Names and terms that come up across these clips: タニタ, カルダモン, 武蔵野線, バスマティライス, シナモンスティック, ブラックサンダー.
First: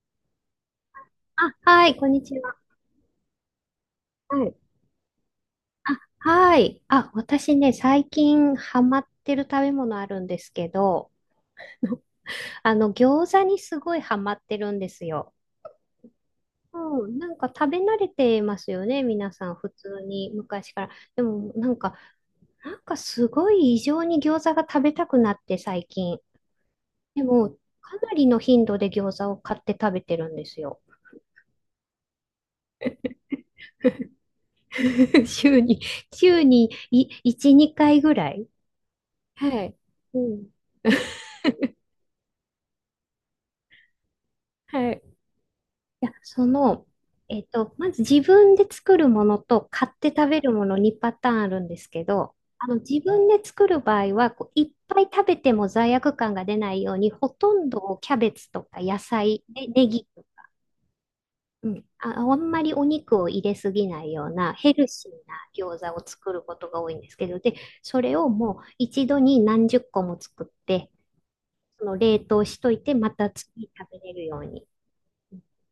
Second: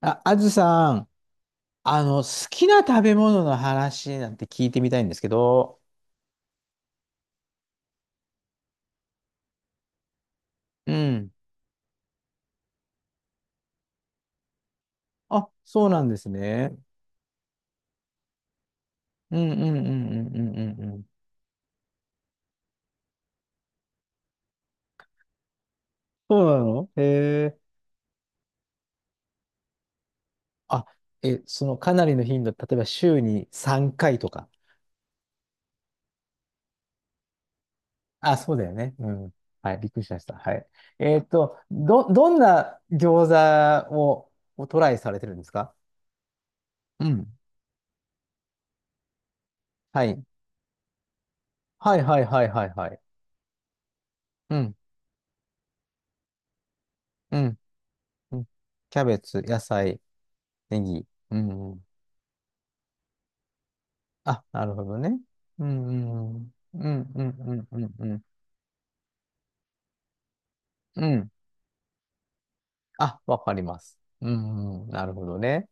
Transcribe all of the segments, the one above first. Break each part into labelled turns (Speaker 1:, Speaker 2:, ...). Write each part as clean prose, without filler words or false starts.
Speaker 1: あ、あずさん、
Speaker 2: あ、はい、こんにち
Speaker 1: 好
Speaker 2: は。
Speaker 1: きな食べ物の話なん
Speaker 2: は
Speaker 1: て
Speaker 2: い。
Speaker 1: 聞いてみたいんですけど。
Speaker 2: あ、はい。あ、私ね、最近ハマってる食べ物あるんですけ
Speaker 1: う
Speaker 2: ど、
Speaker 1: ん。
Speaker 2: 餃子にすごいハマってるんですよ。
Speaker 1: あ、そうなんですね。
Speaker 2: うん、なんか食べ慣れてますよね、皆
Speaker 1: う
Speaker 2: さ
Speaker 1: んう
Speaker 2: ん、
Speaker 1: んう
Speaker 2: 普
Speaker 1: ん
Speaker 2: 通
Speaker 1: う
Speaker 2: に、
Speaker 1: んうん
Speaker 2: 昔か
Speaker 1: う
Speaker 2: ら。
Speaker 1: んうん。
Speaker 2: でも、なんか、なんかすごい異常に餃子が食べたくなって、最近。
Speaker 1: そうなのへ
Speaker 2: でも、
Speaker 1: え。
Speaker 2: かなりの頻度で餃子を買って食べてるんですよ。
Speaker 1: あ、え、そのかなりの頻度、例えば週に3回とか。
Speaker 2: 週に、週に1、2回ぐら
Speaker 1: あ、
Speaker 2: い。
Speaker 1: そうだよね。うん。
Speaker 2: は
Speaker 1: は
Speaker 2: い。
Speaker 1: い、びっくりしま
Speaker 2: う
Speaker 1: した。
Speaker 2: ん。
Speaker 1: はい。どんな餃子を、をトラ
Speaker 2: は
Speaker 1: イ
Speaker 2: い。
Speaker 1: されてるんですか？
Speaker 2: いや、その、
Speaker 1: うん。
Speaker 2: まず自分で作るものと買っ
Speaker 1: は
Speaker 2: て
Speaker 1: い。
Speaker 2: 食べるものにパターンあるんです
Speaker 1: はい
Speaker 2: け
Speaker 1: はい
Speaker 2: ど、
Speaker 1: はいは
Speaker 2: あ
Speaker 1: い
Speaker 2: の
Speaker 1: は
Speaker 2: 自
Speaker 1: い。
Speaker 2: 分で作る場合はこう、
Speaker 1: う
Speaker 2: いっ
Speaker 1: ん。
Speaker 2: ぱい食べても罪悪感が出ないように、ほ
Speaker 1: う
Speaker 2: と
Speaker 1: ん。
Speaker 2: んどをキャベ
Speaker 1: うん。
Speaker 2: ツとか野
Speaker 1: キャベツ、
Speaker 2: 菜、
Speaker 1: 野
Speaker 2: ね、ネ
Speaker 1: 菜。
Speaker 2: ギ、
Speaker 1: ネギ。う
Speaker 2: う
Speaker 1: ん、うん。
Speaker 2: ん、あんまりお肉を入れすぎないよう
Speaker 1: あ、
Speaker 2: な
Speaker 1: な
Speaker 2: ヘ
Speaker 1: るほ
Speaker 2: ル
Speaker 1: ど
Speaker 2: シー
Speaker 1: ね。
Speaker 2: な
Speaker 1: う
Speaker 2: 餃
Speaker 1: ん、う
Speaker 2: 子を作る
Speaker 1: ん、
Speaker 2: ことが
Speaker 1: う
Speaker 2: 多いんで
Speaker 1: ん。
Speaker 2: す
Speaker 1: う
Speaker 2: け
Speaker 1: ん、
Speaker 2: ど、
Speaker 1: う
Speaker 2: で、
Speaker 1: ん、うん、
Speaker 2: そ
Speaker 1: うん。う
Speaker 2: れ
Speaker 1: ん。
Speaker 2: をもう一度に何十個も作って、
Speaker 1: うん。
Speaker 2: その冷凍しといて、ま
Speaker 1: あ、
Speaker 2: た
Speaker 1: わかり
Speaker 2: 次
Speaker 1: ま
Speaker 2: 食
Speaker 1: す。
Speaker 2: べれる
Speaker 1: う
Speaker 2: ように。
Speaker 1: ん、うん。なるほどね。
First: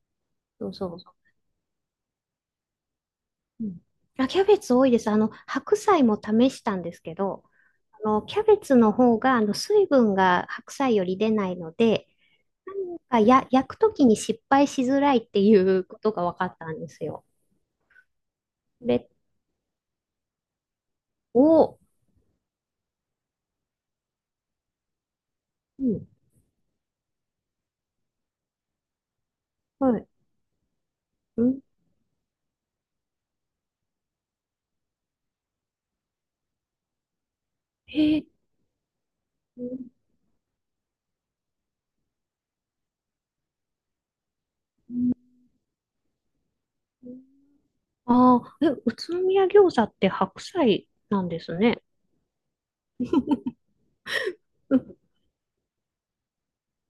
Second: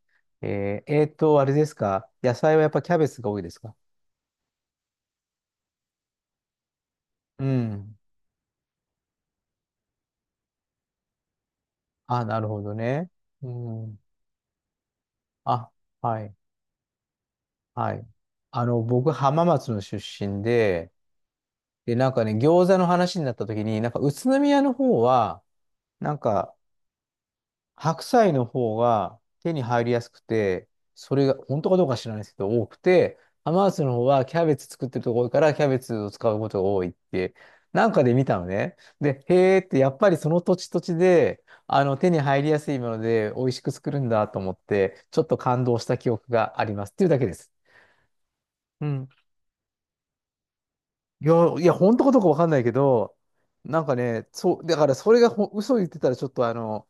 Speaker 2: そうそう。
Speaker 1: あれですか？野菜はやっぱキャベツが多いです
Speaker 2: う
Speaker 1: か？
Speaker 2: ん。あ、キャベツ多いです。白菜も試したんですけ
Speaker 1: う
Speaker 2: ど、
Speaker 1: ん。
Speaker 2: キャベツの方が、水分が白菜より出ないので、
Speaker 1: あ、なるほど
Speaker 2: なん
Speaker 1: ね。
Speaker 2: かや、
Speaker 1: う
Speaker 2: 焼くと
Speaker 1: ん。
Speaker 2: きに失敗しづらいってい
Speaker 1: あ、
Speaker 2: うこと
Speaker 1: は
Speaker 2: が
Speaker 1: い。
Speaker 2: 分かったんですよ。
Speaker 1: はい。あの、
Speaker 2: で、
Speaker 1: 僕、浜松の出身で、
Speaker 2: お、
Speaker 1: で、なんかね、餃子の話になった時に、なんか宇都宮の方は、
Speaker 2: うん、
Speaker 1: なんか、白菜の方が手に入り
Speaker 2: は
Speaker 1: や
Speaker 2: い、
Speaker 1: すくて、それが
Speaker 2: うん、
Speaker 1: 本当かどうか知らないですけど、多くて、アマースの方はキャベツ作ってるところからキャベツを使うことが多いって、なんかで
Speaker 2: へえ、
Speaker 1: 見たのね。で、へーって、やっぱりその土地土地で、あの、手に入りやすいもので美味しく作るんだと思って、ちょっと感動した記憶がありますっていうだけです。
Speaker 2: ああー、え、
Speaker 1: う
Speaker 2: 宇
Speaker 1: ん。
Speaker 2: 都宮餃子って白菜な
Speaker 1: い
Speaker 2: ん
Speaker 1: や、
Speaker 2: です
Speaker 1: いや、
Speaker 2: ね。
Speaker 1: 本当かどうかわかんないけど、なんかね、そう、
Speaker 2: う
Speaker 1: だから
Speaker 2: ん。
Speaker 1: それがほ嘘言ってたらちょっとあの、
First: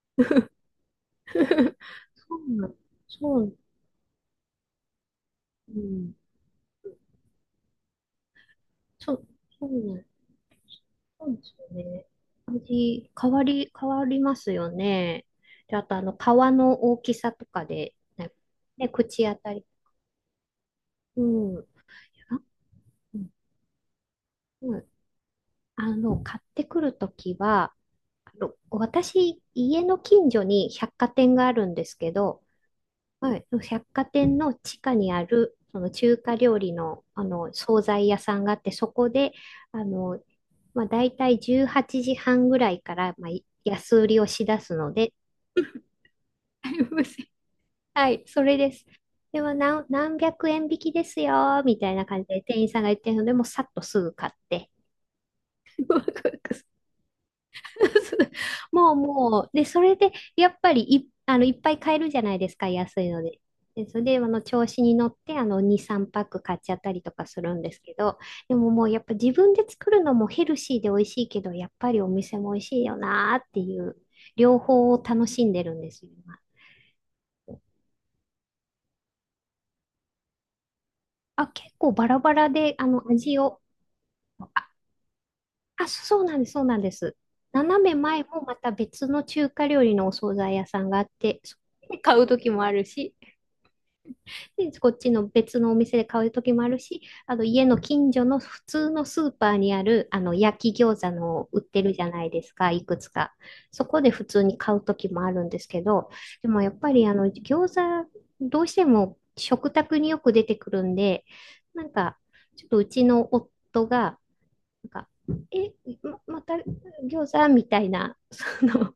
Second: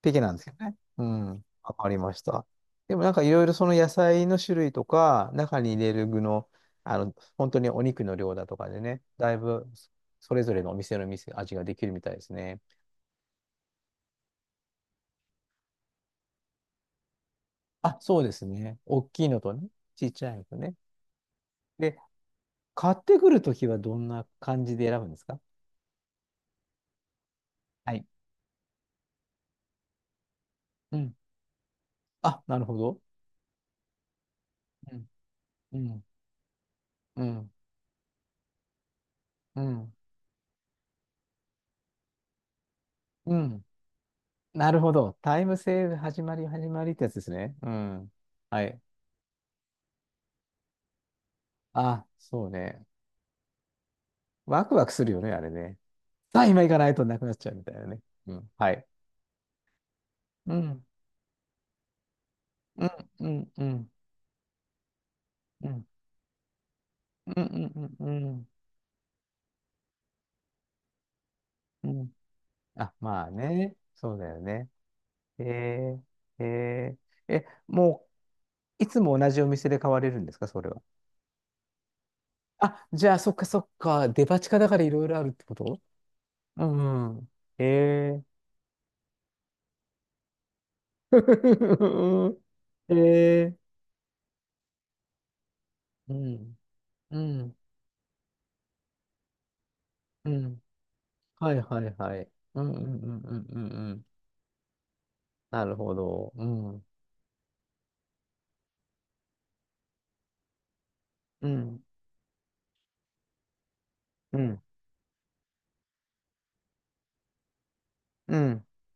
Speaker 1: 的なんですよね。う ん。わかりまし
Speaker 2: そ
Speaker 1: た。
Speaker 2: うなん、
Speaker 1: でもなんかい
Speaker 2: そ
Speaker 1: ろいろ
Speaker 2: う、
Speaker 1: その野菜の種類とか、中に
Speaker 2: う
Speaker 1: 入れる
Speaker 2: ん、
Speaker 1: 具の、あの、本当にお肉の量だとかでね、
Speaker 2: そ、
Speaker 1: だいぶ
Speaker 2: そうなん
Speaker 1: それぞれのお店の
Speaker 2: そ
Speaker 1: 店、
Speaker 2: うで
Speaker 1: 味
Speaker 2: す
Speaker 1: が
Speaker 2: よ
Speaker 1: できるみ
Speaker 2: ね。
Speaker 1: たいですね。
Speaker 2: 味、変わり、変わりますよね。で、あと、あの、皮の大きさとかで、
Speaker 1: あ、そう
Speaker 2: ね、
Speaker 1: ですね。
Speaker 2: ね
Speaker 1: 大き
Speaker 2: 口
Speaker 1: い
Speaker 2: 当
Speaker 1: のと
Speaker 2: たり。
Speaker 1: ね、ちっちゃいのとね。
Speaker 2: うん。あ、
Speaker 1: で、買っ
Speaker 2: う
Speaker 1: てく
Speaker 2: ん。
Speaker 1: るときはどんな感じで選ぶんですか？
Speaker 2: あの、買ってくるときは、
Speaker 1: はい。
Speaker 2: あの私、家の近所に百
Speaker 1: う
Speaker 2: 貨
Speaker 1: ん。
Speaker 2: 店があるんですけ
Speaker 1: あ、
Speaker 2: ど、
Speaker 1: なるほど。
Speaker 2: はい、百貨店の地下
Speaker 1: うん。
Speaker 2: にある、
Speaker 1: う
Speaker 2: その
Speaker 1: ん。
Speaker 2: 中華料理の、
Speaker 1: う
Speaker 2: あ
Speaker 1: ん。
Speaker 2: の、惣菜屋さんがあって、そこで、
Speaker 1: う
Speaker 2: あ
Speaker 1: ん。
Speaker 2: の、まあ、大体18時半ぐらいから、まあ、
Speaker 1: う
Speaker 2: い
Speaker 1: ん。
Speaker 2: 安売りをしだ
Speaker 1: な
Speaker 2: す
Speaker 1: るほ
Speaker 2: ので、
Speaker 1: ど。タイムセール始まり始まりってやつで すね。う
Speaker 2: は
Speaker 1: ん。
Speaker 2: い、それ
Speaker 1: は
Speaker 2: で
Speaker 1: い。
Speaker 2: す。では何百円引きですよ、みたいな
Speaker 1: あ、
Speaker 2: 感じで
Speaker 1: そう
Speaker 2: 店員さん
Speaker 1: ね。
Speaker 2: が言ってるので、もうさっとすぐ買っ
Speaker 1: ワ
Speaker 2: て。
Speaker 1: クワクするよね、あれね。さあ、今行かないとなくなっちゃうみたいなね。うん。はい。
Speaker 2: もうもう、で、それで、や
Speaker 1: う
Speaker 2: っぱり
Speaker 1: ん、
Speaker 2: い、あの、いっぱい買えるじゃないですか、
Speaker 1: う
Speaker 2: 安
Speaker 1: ん、
Speaker 2: いの
Speaker 1: う
Speaker 2: で。
Speaker 1: ん、う
Speaker 2: で、
Speaker 1: ん、
Speaker 2: それで、あの、調子に乗って、あの、
Speaker 1: う
Speaker 2: 2、
Speaker 1: ん、
Speaker 2: 3パック買っちゃったりとか
Speaker 1: う
Speaker 2: するん
Speaker 1: ん、
Speaker 2: です
Speaker 1: う
Speaker 2: け
Speaker 1: ん、う
Speaker 2: ど、
Speaker 1: ん、うん。
Speaker 2: でももう、やっぱ自分で作るのもヘルシーで美味しいけど、やっ
Speaker 1: う
Speaker 2: ぱりお
Speaker 1: ん。
Speaker 2: 店も美味しい
Speaker 1: あ、
Speaker 2: よ
Speaker 1: まあ
Speaker 2: なーって
Speaker 1: ね。
Speaker 2: いう、
Speaker 1: そうだよ
Speaker 2: 両
Speaker 1: ね。
Speaker 2: 方を楽し
Speaker 1: え
Speaker 2: んでるんですよ、今。
Speaker 1: ー、えもう、いつも同じお店で買われるんですか、それは。
Speaker 2: あ、結構バラバラで、あ
Speaker 1: あ、
Speaker 2: の、
Speaker 1: じゃあ、そっ
Speaker 2: 味
Speaker 1: かそ
Speaker 2: を。
Speaker 1: っか。デパ地下だからいろいろあるってこと？
Speaker 2: あ、そうなんです、そ
Speaker 1: う
Speaker 2: うなんで
Speaker 1: ん
Speaker 2: す。
Speaker 1: うん。
Speaker 2: 斜め
Speaker 1: え
Speaker 2: 前もまた別の中華料理のお惣菜屋さんがあって、そこで買う
Speaker 1: ー。
Speaker 2: 時もある
Speaker 1: え
Speaker 2: し、
Speaker 1: ー。
Speaker 2: で、こっちの別のお店で
Speaker 1: う
Speaker 2: 買う時
Speaker 1: ん、
Speaker 2: もあるし、
Speaker 1: う
Speaker 2: あと
Speaker 1: ん、
Speaker 2: 家の近所の普通のスーパーにある、あ
Speaker 1: う
Speaker 2: の、
Speaker 1: ん。
Speaker 2: 焼き餃子の
Speaker 1: は
Speaker 2: 売
Speaker 1: い
Speaker 2: っ
Speaker 1: は
Speaker 2: てる
Speaker 1: い
Speaker 2: じゃ
Speaker 1: は
Speaker 2: ない
Speaker 1: い。
Speaker 2: です
Speaker 1: うん、
Speaker 2: か、
Speaker 1: う
Speaker 2: いく
Speaker 1: ん、
Speaker 2: つ
Speaker 1: うん、
Speaker 2: か。
Speaker 1: うん、うん。
Speaker 2: そ
Speaker 1: う
Speaker 2: こ
Speaker 1: ん。
Speaker 2: で普通に買う時もあるんで
Speaker 1: な
Speaker 2: す
Speaker 1: る
Speaker 2: け
Speaker 1: ほ
Speaker 2: ど、
Speaker 1: ど。う
Speaker 2: でもやっ
Speaker 1: ん。
Speaker 2: ぱりあの、餃子、どうしても食卓によく出てくるんで、
Speaker 1: うん。
Speaker 2: なんか、ちょっとうちの夫が、
Speaker 1: うん。
Speaker 2: なんか、え、ま、また餃子みたいな、
Speaker 1: う
Speaker 2: そ
Speaker 1: ん。
Speaker 2: の、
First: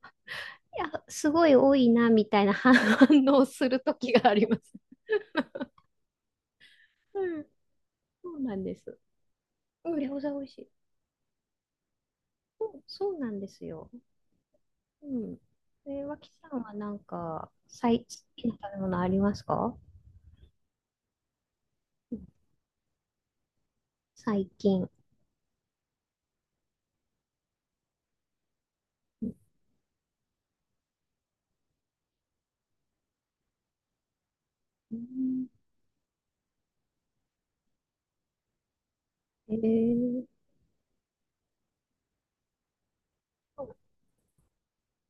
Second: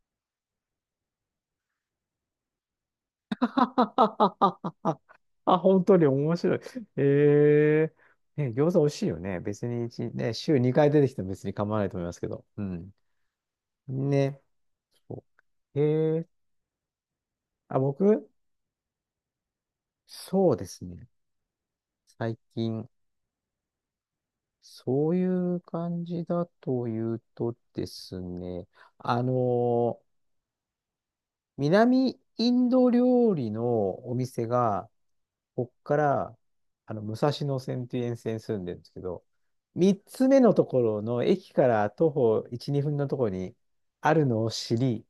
Speaker 2: いや、すごい多いな、みたいな 反 応
Speaker 1: は
Speaker 2: する
Speaker 1: は
Speaker 2: 時があ
Speaker 1: は
Speaker 2: りま
Speaker 1: は
Speaker 2: す。
Speaker 1: はは。あ、本当に面白い。
Speaker 2: うん、
Speaker 1: え
Speaker 2: そう
Speaker 1: え、ね、
Speaker 2: なん
Speaker 1: 餃
Speaker 2: で
Speaker 1: 子美味
Speaker 2: す。
Speaker 1: しいよね。別に
Speaker 2: うん、
Speaker 1: 一、
Speaker 2: 餃
Speaker 1: ね、
Speaker 2: 子
Speaker 1: 週
Speaker 2: 美味し
Speaker 1: 2
Speaker 2: い。
Speaker 1: 回出てきても別に構わないと思いますけど。う
Speaker 2: そう、
Speaker 1: ん。
Speaker 2: そうなんですよ。
Speaker 1: ね。
Speaker 2: う
Speaker 1: そ
Speaker 2: ん。
Speaker 1: う。
Speaker 2: え、
Speaker 1: ええ。
Speaker 2: 脇さんはなんか、
Speaker 1: あ、
Speaker 2: 最
Speaker 1: 僕、
Speaker 2: 近の食べ物ありますか？
Speaker 1: そうですね。
Speaker 2: うん。
Speaker 1: 最近、
Speaker 2: 最近。
Speaker 1: そういう感じだというとですね、あの
Speaker 2: う
Speaker 1: ー南インド料理のお店が、
Speaker 2: ん、
Speaker 1: こっから、あの、武蔵野線っていう沿線に住んでるんですけど、
Speaker 2: え
Speaker 1: 3
Speaker 2: ー、
Speaker 1: つ目のところの駅から徒歩1、2分のところにあるのを知り、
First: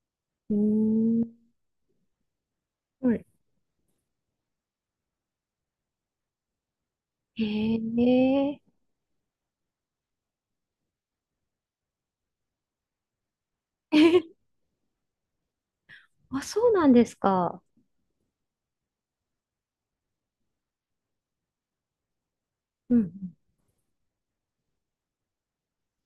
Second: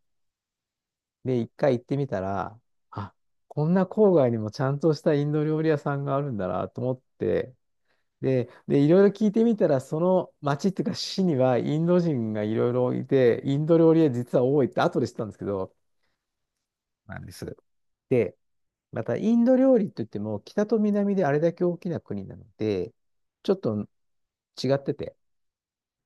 Speaker 2: うん、
Speaker 1: で、一回行ってみたら、
Speaker 2: は
Speaker 1: あ、
Speaker 2: い。
Speaker 1: こんな郊外にもちゃんとしたインド料理屋さんがあるんだなと思っ
Speaker 2: え
Speaker 1: て、
Speaker 2: ー、
Speaker 1: で、
Speaker 2: え
Speaker 1: で、いろいろ聞いてみたら、その町っていうか市にはインド人がいろいろいて、インド料
Speaker 2: ー、
Speaker 1: 理屋実は多いって後で知ったんですけど、
Speaker 2: あ、そうなんです
Speaker 1: なんです。
Speaker 2: か。
Speaker 1: で、また、インド料理といっても、北と南であれだけ大きな国なので、
Speaker 2: うんうん。
Speaker 1: ちょっと違ってて。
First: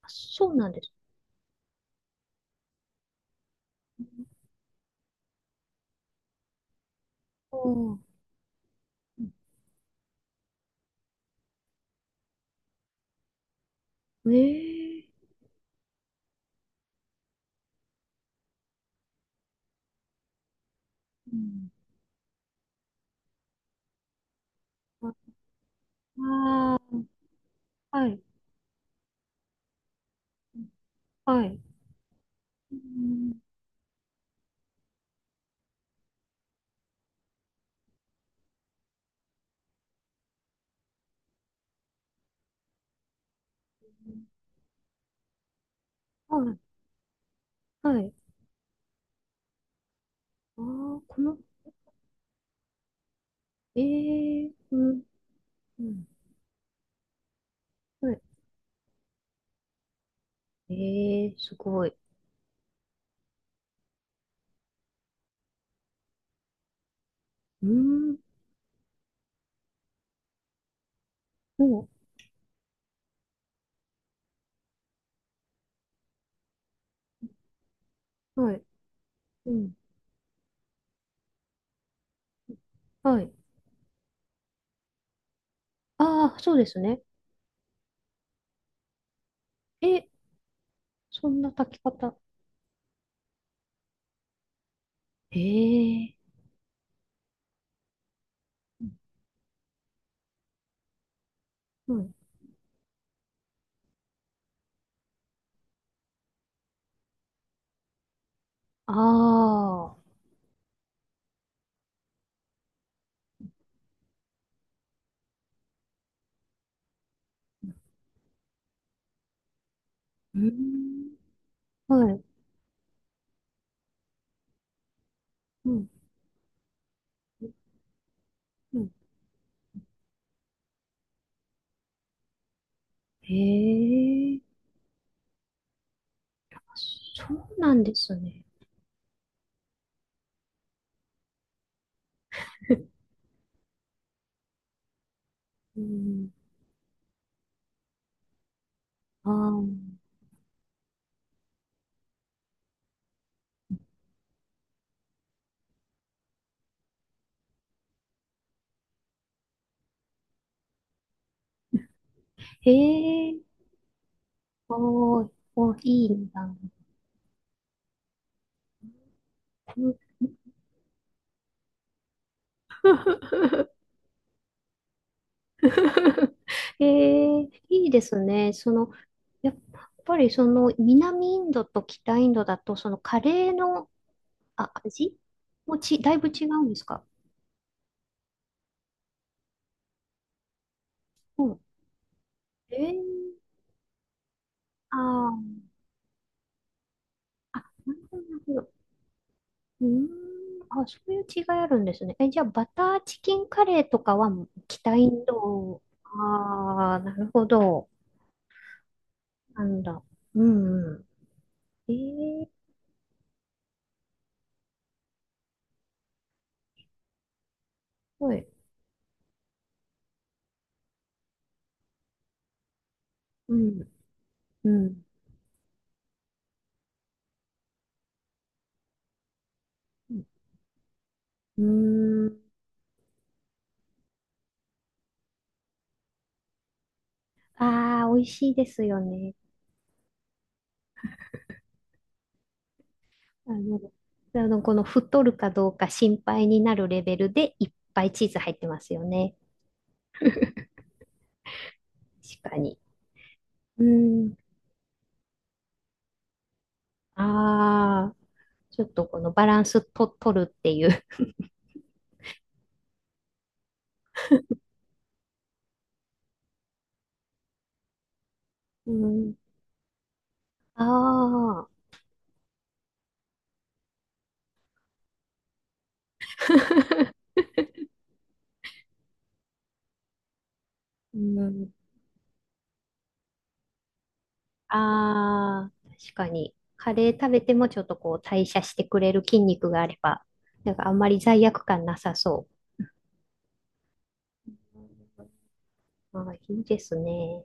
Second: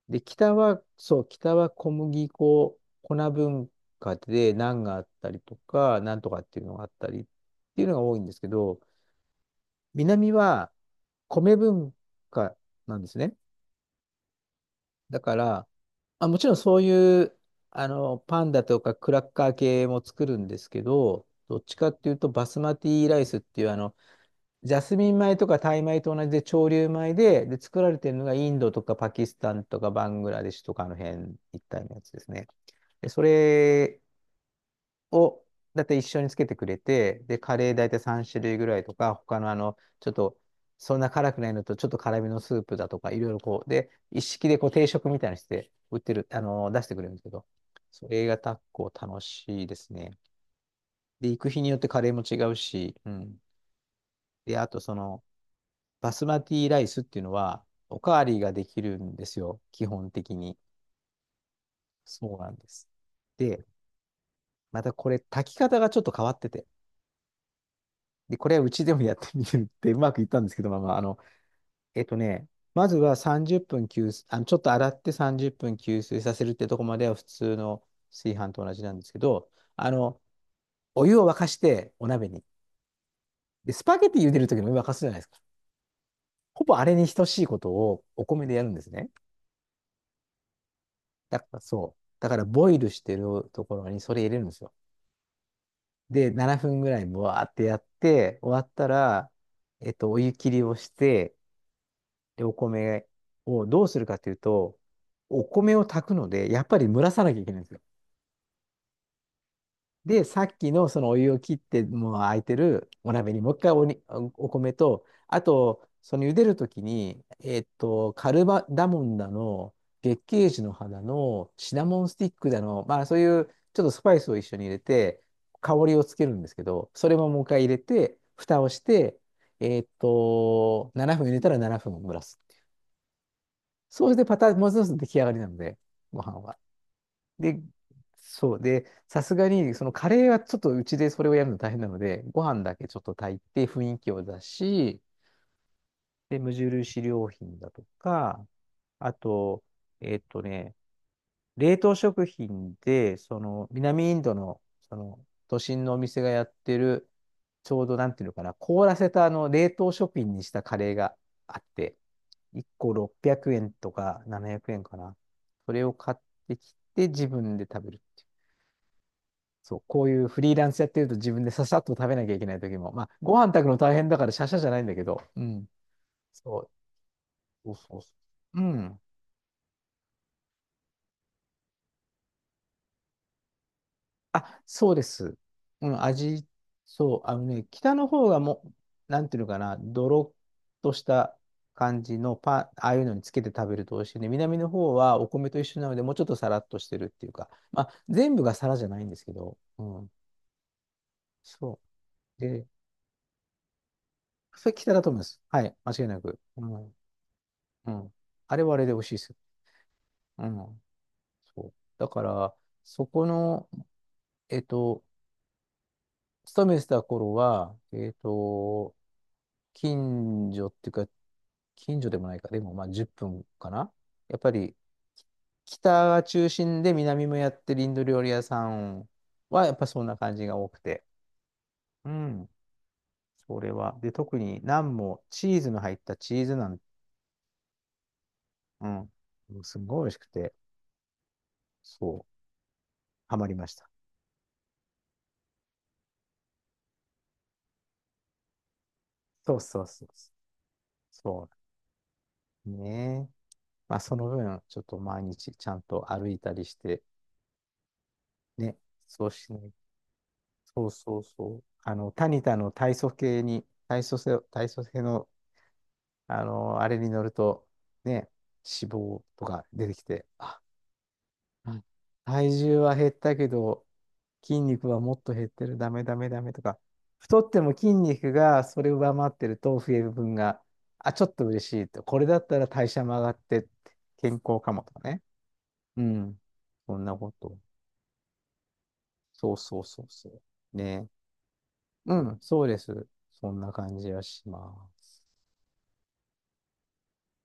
Speaker 2: あ、
Speaker 1: で、
Speaker 2: そ
Speaker 1: 北
Speaker 2: うなんで
Speaker 1: は、
Speaker 2: す。
Speaker 1: そう、北は小麦粉、粉文化でナンがあったりとか、なんとかっていうのがあったりっ
Speaker 2: う
Speaker 1: ていうの
Speaker 2: ん。
Speaker 1: が多いんですけど、南は米文化なんですね。
Speaker 2: え
Speaker 1: だ
Speaker 2: え。
Speaker 1: から、あ、もちろんそういう、あの、パンだとかクラッカー系も作るんですけど、
Speaker 2: う
Speaker 1: どっ
Speaker 2: ん。
Speaker 1: ちかっていうと、バスマティライスっていう、あの、ジャスミン米とかタイ米と同じで潮
Speaker 2: あ
Speaker 1: 流
Speaker 2: あ。
Speaker 1: 米で、で、作られ
Speaker 2: は
Speaker 1: てる
Speaker 2: い、
Speaker 1: のがインドとかパキスタンとかバングラデシュとかの辺
Speaker 2: はい。
Speaker 1: 一帯のやつですね。
Speaker 2: う
Speaker 1: で、そ
Speaker 2: ん、
Speaker 1: れをだいたい一緒につけてくれて、で、カレーだいたい3種類ぐらいとか、他のあの、ちょっと、そんな辛くないのと、ちょっと辛めのスープだとか、いろいろこう、で、一式でこう定食みたいにして売ってる、
Speaker 2: は
Speaker 1: あ
Speaker 2: い、
Speaker 1: の、出してくれるんですけど、
Speaker 2: は
Speaker 1: そ
Speaker 2: い。
Speaker 1: れが結構楽しいですね。
Speaker 2: ああ、こ
Speaker 1: で、
Speaker 2: の、
Speaker 1: 行く日によってカレーも違うし、うん。
Speaker 2: ええ。
Speaker 1: で、あ
Speaker 2: う
Speaker 1: とそ
Speaker 2: ん、
Speaker 1: の、
Speaker 2: うん、
Speaker 1: バスマティライスっていうのは、おか
Speaker 2: はい。
Speaker 1: わりができるんですよ、基本的に。
Speaker 2: ええ、すごい。
Speaker 1: そうなんです。で、またこれ、炊き方がちょっと変わってて、
Speaker 2: うん、
Speaker 1: で、これはうちでもやってみるってうまくいったんですけど、まあまあ、あの、
Speaker 2: も
Speaker 1: えっとね、まずは30分吸水、あの、ちょっと洗って30分吸水させるってとこまでは普通の炊
Speaker 2: う。
Speaker 1: 飯
Speaker 2: はい、
Speaker 1: と同じなんですけど、
Speaker 2: うん、
Speaker 1: あの、お湯を沸かしてお鍋に。
Speaker 2: はい。
Speaker 1: で、スパゲティ茹でるときのお湯沸かすじゃないですか。
Speaker 2: ああ、そう
Speaker 1: ほ
Speaker 2: で
Speaker 1: ぼ
Speaker 2: す
Speaker 1: あれ
Speaker 2: ね。
Speaker 1: に等しいことをお米でやるんですね。
Speaker 2: え、そ
Speaker 1: だ
Speaker 2: ん
Speaker 1: か
Speaker 2: な
Speaker 1: ら
Speaker 2: 炊き
Speaker 1: そう。
Speaker 2: 方。
Speaker 1: だからボイルしてるところにそれ入れるんですよ。
Speaker 2: え
Speaker 1: で、
Speaker 2: え。
Speaker 1: 7分ぐらいもわーってやって、終わったら、お湯切りをして、
Speaker 2: うん。
Speaker 1: で、お米をどうするかというと、お米を炊くので、やっぱり蒸らさなきゃいけないんですよ。
Speaker 2: ああ、
Speaker 1: で、さっきのそのお湯を切って、もう空いてるお鍋にもう一回おに、お米と、あと、その茹でるときに、えっと、カルバダモンだの、月
Speaker 2: う
Speaker 1: 桂樹の花
Speaker 2: ん、
Speaker 1: の、シナモン
Speaker 2: は
Speaker 1: ス
Speaker 2: い、
Speaker 1: ティックだの、まあそういうちょっとスパイスを一緒に入れて、
Speaker 2: う
Speaker 1: 香
Speaker 2: ん、
Speaker 1: りをつけるんですけど、それももう一回入れて、蓋を
Speaker 2: う
Speaker 1: し
Speaker 2: ん。
Speaker 1: て、7分入れたら7分蒸らす。
Speaker 2: え
Speaker 1: そうしてパタ
Speaker 2: え、
Speaker 1: ーン、もう一つ出来上がりなので、ご飯は。
Speaker 2: そ
Speaker 1: で、
Speaker 2: うなんですね。
Speaker 1: そう。で、さすがに、そのカレーはちょっとうちでそれをやるの大変なので、ご飯だけちょっ と炊いて雰囲気を出し、
Speaker 2: うん、
Speaker 1: で、無印良品だとか、あ
Speaker 2: ああ。
Speaker 1: と、えっとね、冷凍食品で、その、南インドの、その、都心のお店がやってる、ちょうどなんていうのかな、凍らせたあの、冷凍食品にしたカレーがあって、1
Speaker 2: へ
Speaker 1: 個
Speaker 2: え、
Speaker 1: 600円とか700円かな。
Speaker 2: おー、お
Speaker 1: そ
Speaker 2: ー、
Speaker 1: れを
Speaker 2: いい
Speaker 1: 買っ
Speaker 2: ねな。
Speaker 1: てきて、自分で食べる。そう、
Speaker 2: うん。
Speaker 1: こういうフリーランスやってると自分でささっと食べなきゃいけない時も、まあ、ご飯炊くの大変だからシャシャじゃないんだけど、うん。そう、
Speaker 2: へえ、
Speaker 1: そう
Speaker 2: いい
Speaker 1: そ
Speaker 2: で
Speaker 1: うそ
Speaker 2: すね。
Speaker 1: う。う
Speaker 2: その、
Speaker 1: ん。
Speaker 2: やっぱりその南インドと北インドだと、そのカレーの、
Speaker 1: あ、そうで
Speaker 2: 味
Speaker 1: す。
Speaker 2: も
Speaker 1: う
Speaker 2: ち、
Speaker 1: ん、
Speaker 2: だいぶ
Speaker 1: 味、
Speaker 2: 違うんですか？
Speaker 1: そう、あのね、北の方がもう、なんていうのかな、ドロッとした
Speaker 2: うん。
Speaker 1: 感じのパン、あ
Speaker 2: え
Speaker 1: あいうのにつ
Speaker 2: え、
Speaker 1: けて食べると美味しいね。南の方
Speaker 2: あ
Speaker 1: はお
Speaker 2: あ、な
Speaker 1: 米と一緒なので、もうちょっとサラッとしてるっていうか、まあ、
Speaker 2: るほど、な
Speaker 1: 全
Speaker 2: る
Speaker 1: 部
Speaker 2: ほ
Speaker 1: がサ
Speaker 2: ど。
Speaker 1: ラじゃないんですけど、う
Speaker 2: うーん、
Speaker 1: ん。
Speaker 2: あ、そういう違いある
Speaker 1: そ
Speaker 2: んですね。え、じ
Speaker 1: う。
Speaker 2: ゃあ、
Speaker 1: で、
Speaker 2: バターチキンカレーとかは
Speaker 1: それ北
Speaker 2: 北
Speaker 1: だ
Speaker 2: イ
Speaker 1: と思いま
Speaker 2: ン
Speaker 1: す。はい、
Speaker 2: ド、
Speaker 1: 間違いなく。う
Speaker 2: あ
Speaker 1: ん。
Speaker 2: あ、なるほど。
Speaker 1: うん。あれはあれで美味しいですよ。
Speaker 2: なんだ。う
Speaker 1: うん。
Speaker 2: ん、うん。
Speaker 1: そう。
Speaker 2: え
Speaker 1: だか
Speaker 2: え。
Speaker 1: ら、そこの、えっと、勤めてた頃は、
Speaker 2: はい。
Speaker 1: 近所っていうか、近所でもないか、でもまあ10分
Speaker 2: う
Speaker 1: かな。
Speaker 2: ん、
Speaker 1: やっぱ
Speaker 2: う
Speaker 1: り、
Speaker 2: ん。
Speaker 1: 北が中心で南もやってるインド料理屋さんは、やっぱそんな感じが多くて。
Speaker 2: う
Speaker 1: う
Speaker 2: ん。
Speaker 1: ん。それは。で、特にナンもチーズの入ったチーズナン、
Speaker 2: ああー、美味しいです
Speaker 1: うん。
Speaker 2: よね。
Speaker 1: もうすんごい美味しくて、そう、ハマ
Speaker 2: あ
Speaker 1: りまし
Speaker 2: の、
Speaker 1: た。
Speaker 2: あの、この太るかどうか心配になるレベルでいっぱいチーズ入ってますよね。
Speaker 1: そうそうそうそう。そ
Speaker 2: 確か
Speaker 1: う
Speaker 2: に。
Speaker 1: ね。
Speaker 2: う
Speaker 1: まあ、その
Speaker 2: ん。
Speaker 1: 分、ちょっと毎日ちゃんと歩いたりして、
Speaker 2: ああ、
Speaker 1: ね、
Speaker 2: ちょっとこ
Speaker 1: そう
Speaker 2: のバ
Speaker 1: しな
Speaker 2: ラン
Speaker 1: い。
Speaker 2: スと、取るってい
Speaker 1: そう
Speaker 2: う。
Speaker 1: そうそう。あの、タニタの体組系に、体組成、体組成の、あの、あれに乗ると、ね、
Speaker 2: う
Speaker 1: 脂肪
Speaker 2: ん。
Speaker 1: とか出てきて、あ、
Speaker 2: ああ。
Speaker 1: うん、体重は減ったけど、筋肉はもっと減ってる、ダメダメダメとか、太っても筋肉がそれを上回ってると増える分が、あ、
Speaker 2: う
Speaker 1: ちょっと嬉
Speaker 2: ん。
Speaker 1: しいと。これだったら代謝も上がって、健康かもとかね。
Speaker 2: ああ、
Speaker 1: う
Speaker 2: 確か
Speaker 1: ん。
Speaker 2: に。カ
Speaker 1: そん
Speaker 2: レー
Speaker 1: な
Speaker 2: 食
Speaker 1: こ
Speaker 2: べて
Speaker 1: と。
Speaker 2: もちょっとこう代謝してくれる筋
Speaker 1: そう
Speaker 2: 肉が
Speaker 1: そう
Speaker 2: あれ
Speaker 1: そう
Speaker 2: ば、
Speaker 1: そ
Speaker 2: なん
Speaker 1: う。
Speaker 2: かあん
Speaker 1: ね。
Speaker 2: まり罪悪感な
Speaker 1: う
Speaker 2: さ
Speaker 1: ん、
Speaker 2: そう。
Speaker 1: そうです。そんな感じはします。
Speaker 2: ああ、いいですね。